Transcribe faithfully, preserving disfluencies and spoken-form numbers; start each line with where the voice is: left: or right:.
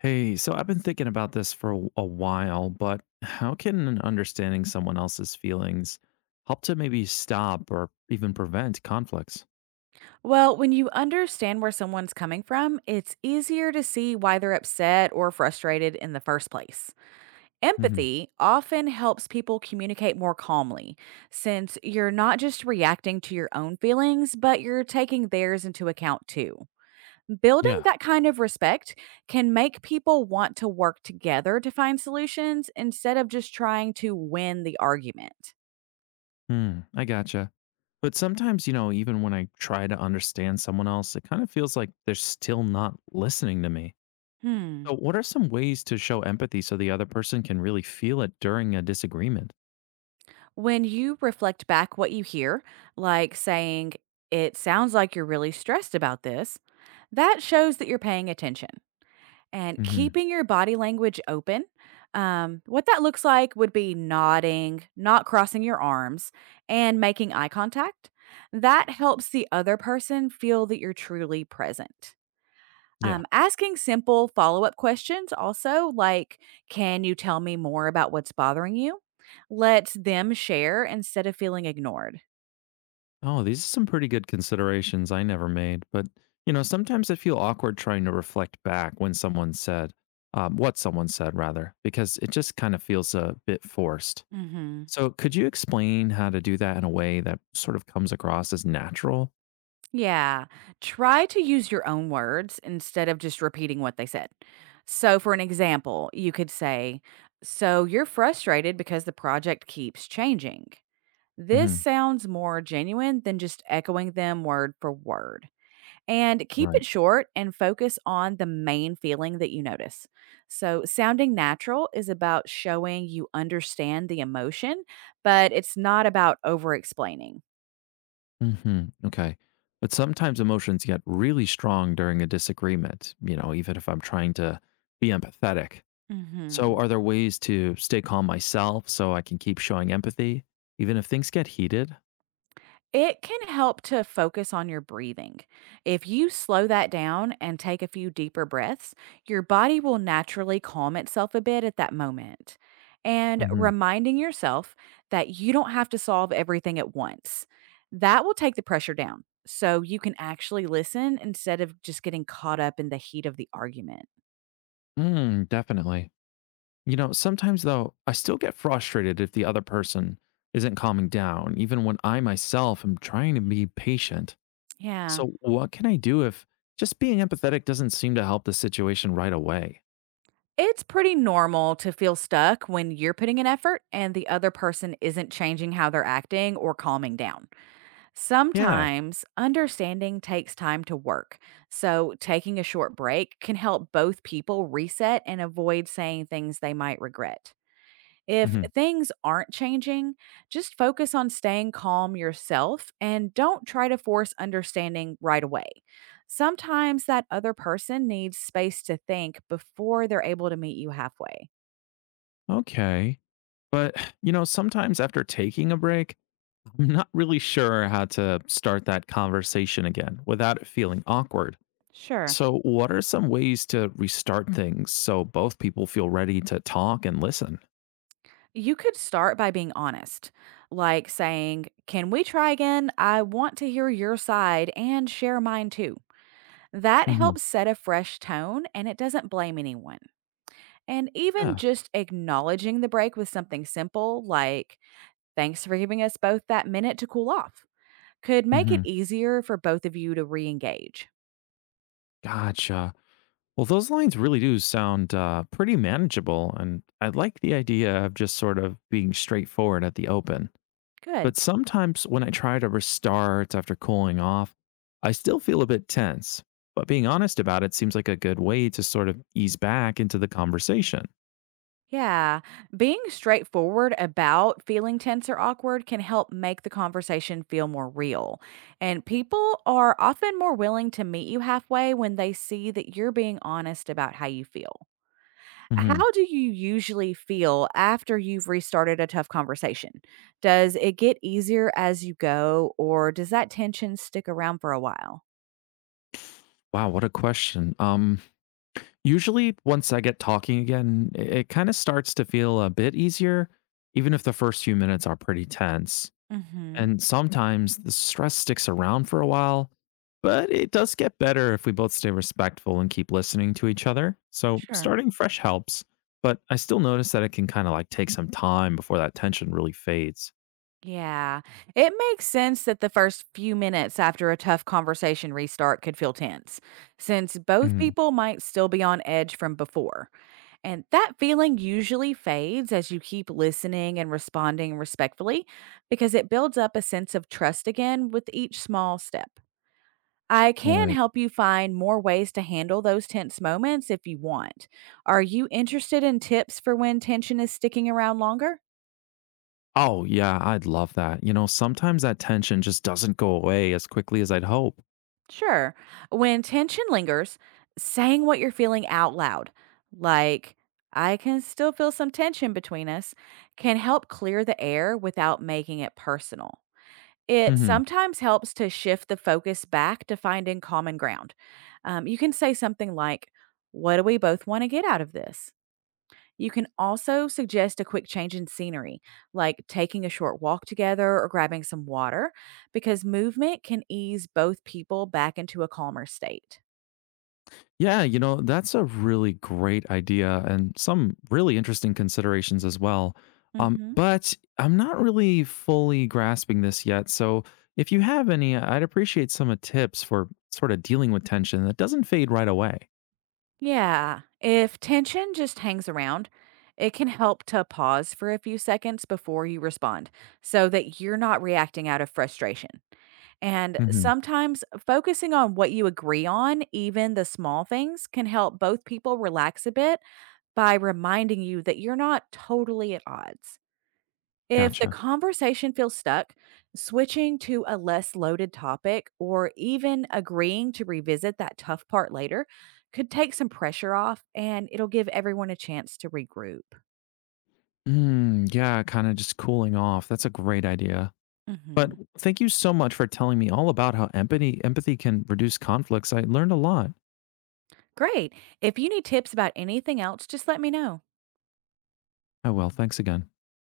left: Hey, so I've been thinking about this for a a while, but how can understanding someone else's feelings help to maybe stop or even prevent conflicts?
right: Well, when you understand where someone's coming from, it's easier to see why they're upset or frustrated in the first place.
left: Hmm.
right: Empathy often helps people communicate more calmly, since you're not just reacting to your own feelings, but you're taking theirs into account too. Building
left: Yeah.
right: that kind of respect can make people want to work together to find solutions instead of just trying to win the argument.
left: Hmm, I gotcha. But sometimes, you know, even when I try to understand someone else, it kind of feels like they're still not listening to me.
right: Hmm.
left: So, what are some ways to show empathy so the other person can really feel it during a disagreement?
right: When you reflect back what you hear, like saying, it sounds like you're really stressed about this, that shows that you're paying attention. And
left: Hmm.
right: keeping your body language open, um, what that looks like would be nodding, not crossing your arms, and making eye contact. That helps the other person feel that you're truly present.
left: Yeah.
right: Um, asking simple follow-up questions also, like, "Can you tell me more about what's bothering you?" Let them share instead of feeling ignored.
left: Oh, these are some pretty good considerations I never made. But, you know, sometimes I feel awkward trying to reflect back when someone said, um, what someone said, rather, because it just kind of feels a bit forced.
right: Mhm.
left: So, could you explain how to do that in a way that sort of comes across as natural?
right: Yeah. Try to use your own words instead of just repeating what they said. So, for an example, you could say, "So you're frustrated because the project keeps changing."
left: Hmm.
right: This sounds more genuine than just echoing them word for word. And keep
left: Right.
right: it short and focus on the main feeling that you notice. So, sounding natural is about showing you understand the emotion, but it's not about over explaining.
left: Hmm. Okay. But sometimes emotions get really strong during a disagreement, you know, even if I'm trying to be empathetic. So,
right: Hmm.
left: are there ways to stay calm myself so I can keep showing empathy, even if things get heated?
right: It can help to focus on your breathing. If you slow that down and take a few deeper breaths, your body will naturally calm itself a bit at that moment. And
left: Hmm.
right: reminding yourself that you don't have to solve everything at once. That will take the pressure down so you can actually listen instead of just getting caught up in the heat of the argument.
left: Mm, definitely. You know, sometimes though, I still get frustrated if the other person isn't calming down, even when I myself am trying to be patient.
right: Yeah.
left: So, what can I do if just being empathetic doesn't seem to help the situation right away?
right: It's pretty normal to feel stuck when you're putting in effort and the other person isn't changing how they're acting or calming down.
left: Yeah.
right: Sometimes understanding takes time to work, so taking a short break can help both people reset and avoid saying things they might regret. If
left: Hmm.
right: things aren't changing, just focus on staying calm yourself and don't try to force understanding right away. Sometimes that other person needs space to think before they're able to meet you halfway.
left: Okay. But, you know, sometimes after taking a break, I'm not really sure how to start that conversation again without it feeling awkward.
right: Sure.
left: So, what are some ways to restart things so both people feel ready to talk and listen?
right: You could start by being honest, like saying, can we try again? I want to hear your side and share mine too. That
left: Hmm.
right: helps set a fresh tone and it doesn't blame anyone. And even
left: Yeah.
right: just acknowledging the break with something simple, like, thanks for giving us both that minute to cool off, could make it
left: Hmm.
right: easier for both of you to re engage.
left: Gotcha. Well, those lines really do sound uh, pretty manageable. And I like the idea of just sort of being straightforward at the open.
right: Good.
left: But sometimes when I try to restart after cooling off, I still feel a bit tense. But being honest about it seems like a good way to sort of ease back into the conversation.
right: Yeah, being straightforward about feeling tense or awkward can help make the conversation feel more real. And people are often more willing to meet you halfway when they see that you're being honest about how you feel.
left: Hmm.
right: How do you usually feel after you've restarted a tough conversation? Does it get easier as you go, or does that tension stick around for a while?
left: Wow, what a question. Um, usually once I get talking again, it, it kind of starts to feel a bit easier, even if the first few minutes are pretty tense.
right: Mm hmm.
left: And sometimes the stress sticks around for a while, but it does get better if we both stay respectful and keep listening to each other. So
right: Sure.
left: starting fresh helps, but I still notice that it can kind of like take some time before that tension really fades.
right: Yeah. It makes sense that the first few minutes after a tough conversation restart could feel tense, since both
left: Mm,
right: people might still be on edge from before. And that feeling usually fades as you keep listening and responding respectfully because it builds up a sense of trust again with each small step. I can
left: right.
right: help you find more ways to handle those tense moments if you want. Are you interested in tips for when tension is sticking around longer?
left: Oh, yeah, I'd love that. You know, sometimes that tension just doesn't go away as quickly as I'd hope.
right: Sure. When tension lingers, saying what you're feeling out loud, like, I can still feel some tension between us, can help clear the air without making it personal. It
left: Mhm.
right: sometimes helps to shift the focus back to finding common ground. Um, you can say something like, what do we both want to get out of this? You can also suggest a quick change in scenery, like taking a short walk together or grabbing some water, because movement can ease both people back into a calmer state.
left: Yeah, you know, that's a really great idea and some really interesting considerations as well. Um,
right: hmm
left: but I'm not really fully grasping this yet. So if you have any, I'd appreciate some uh, tips for sort of dealing with tension that doesn't fade right away.
right: Yeah, if tension just hangs around, it can help to pause for a few seconds before you respond so that you're not reacting out of frustration. And
left: Hmm.
right: sometimes focusing on what you agree on, even the small things, can help both people relax a bit by reminding you that you're not totally at odds. If the
left: Gotcha.
right: conversation feels stuck, switching to a less loaded topic or even agreeing to revisit that tough part later could take some pressure off and it'll give everyone a chance to regroup.
left: Mm, yeah, kind of just cooling off. That's a great idea. But
right: Mhm.
left: thank you so much for telling me all about how empathy empathy can reduce conflicts. I learned a lot.
right: Great. If you need tips about anything else, just let me know.
left: Oh well, thanks again.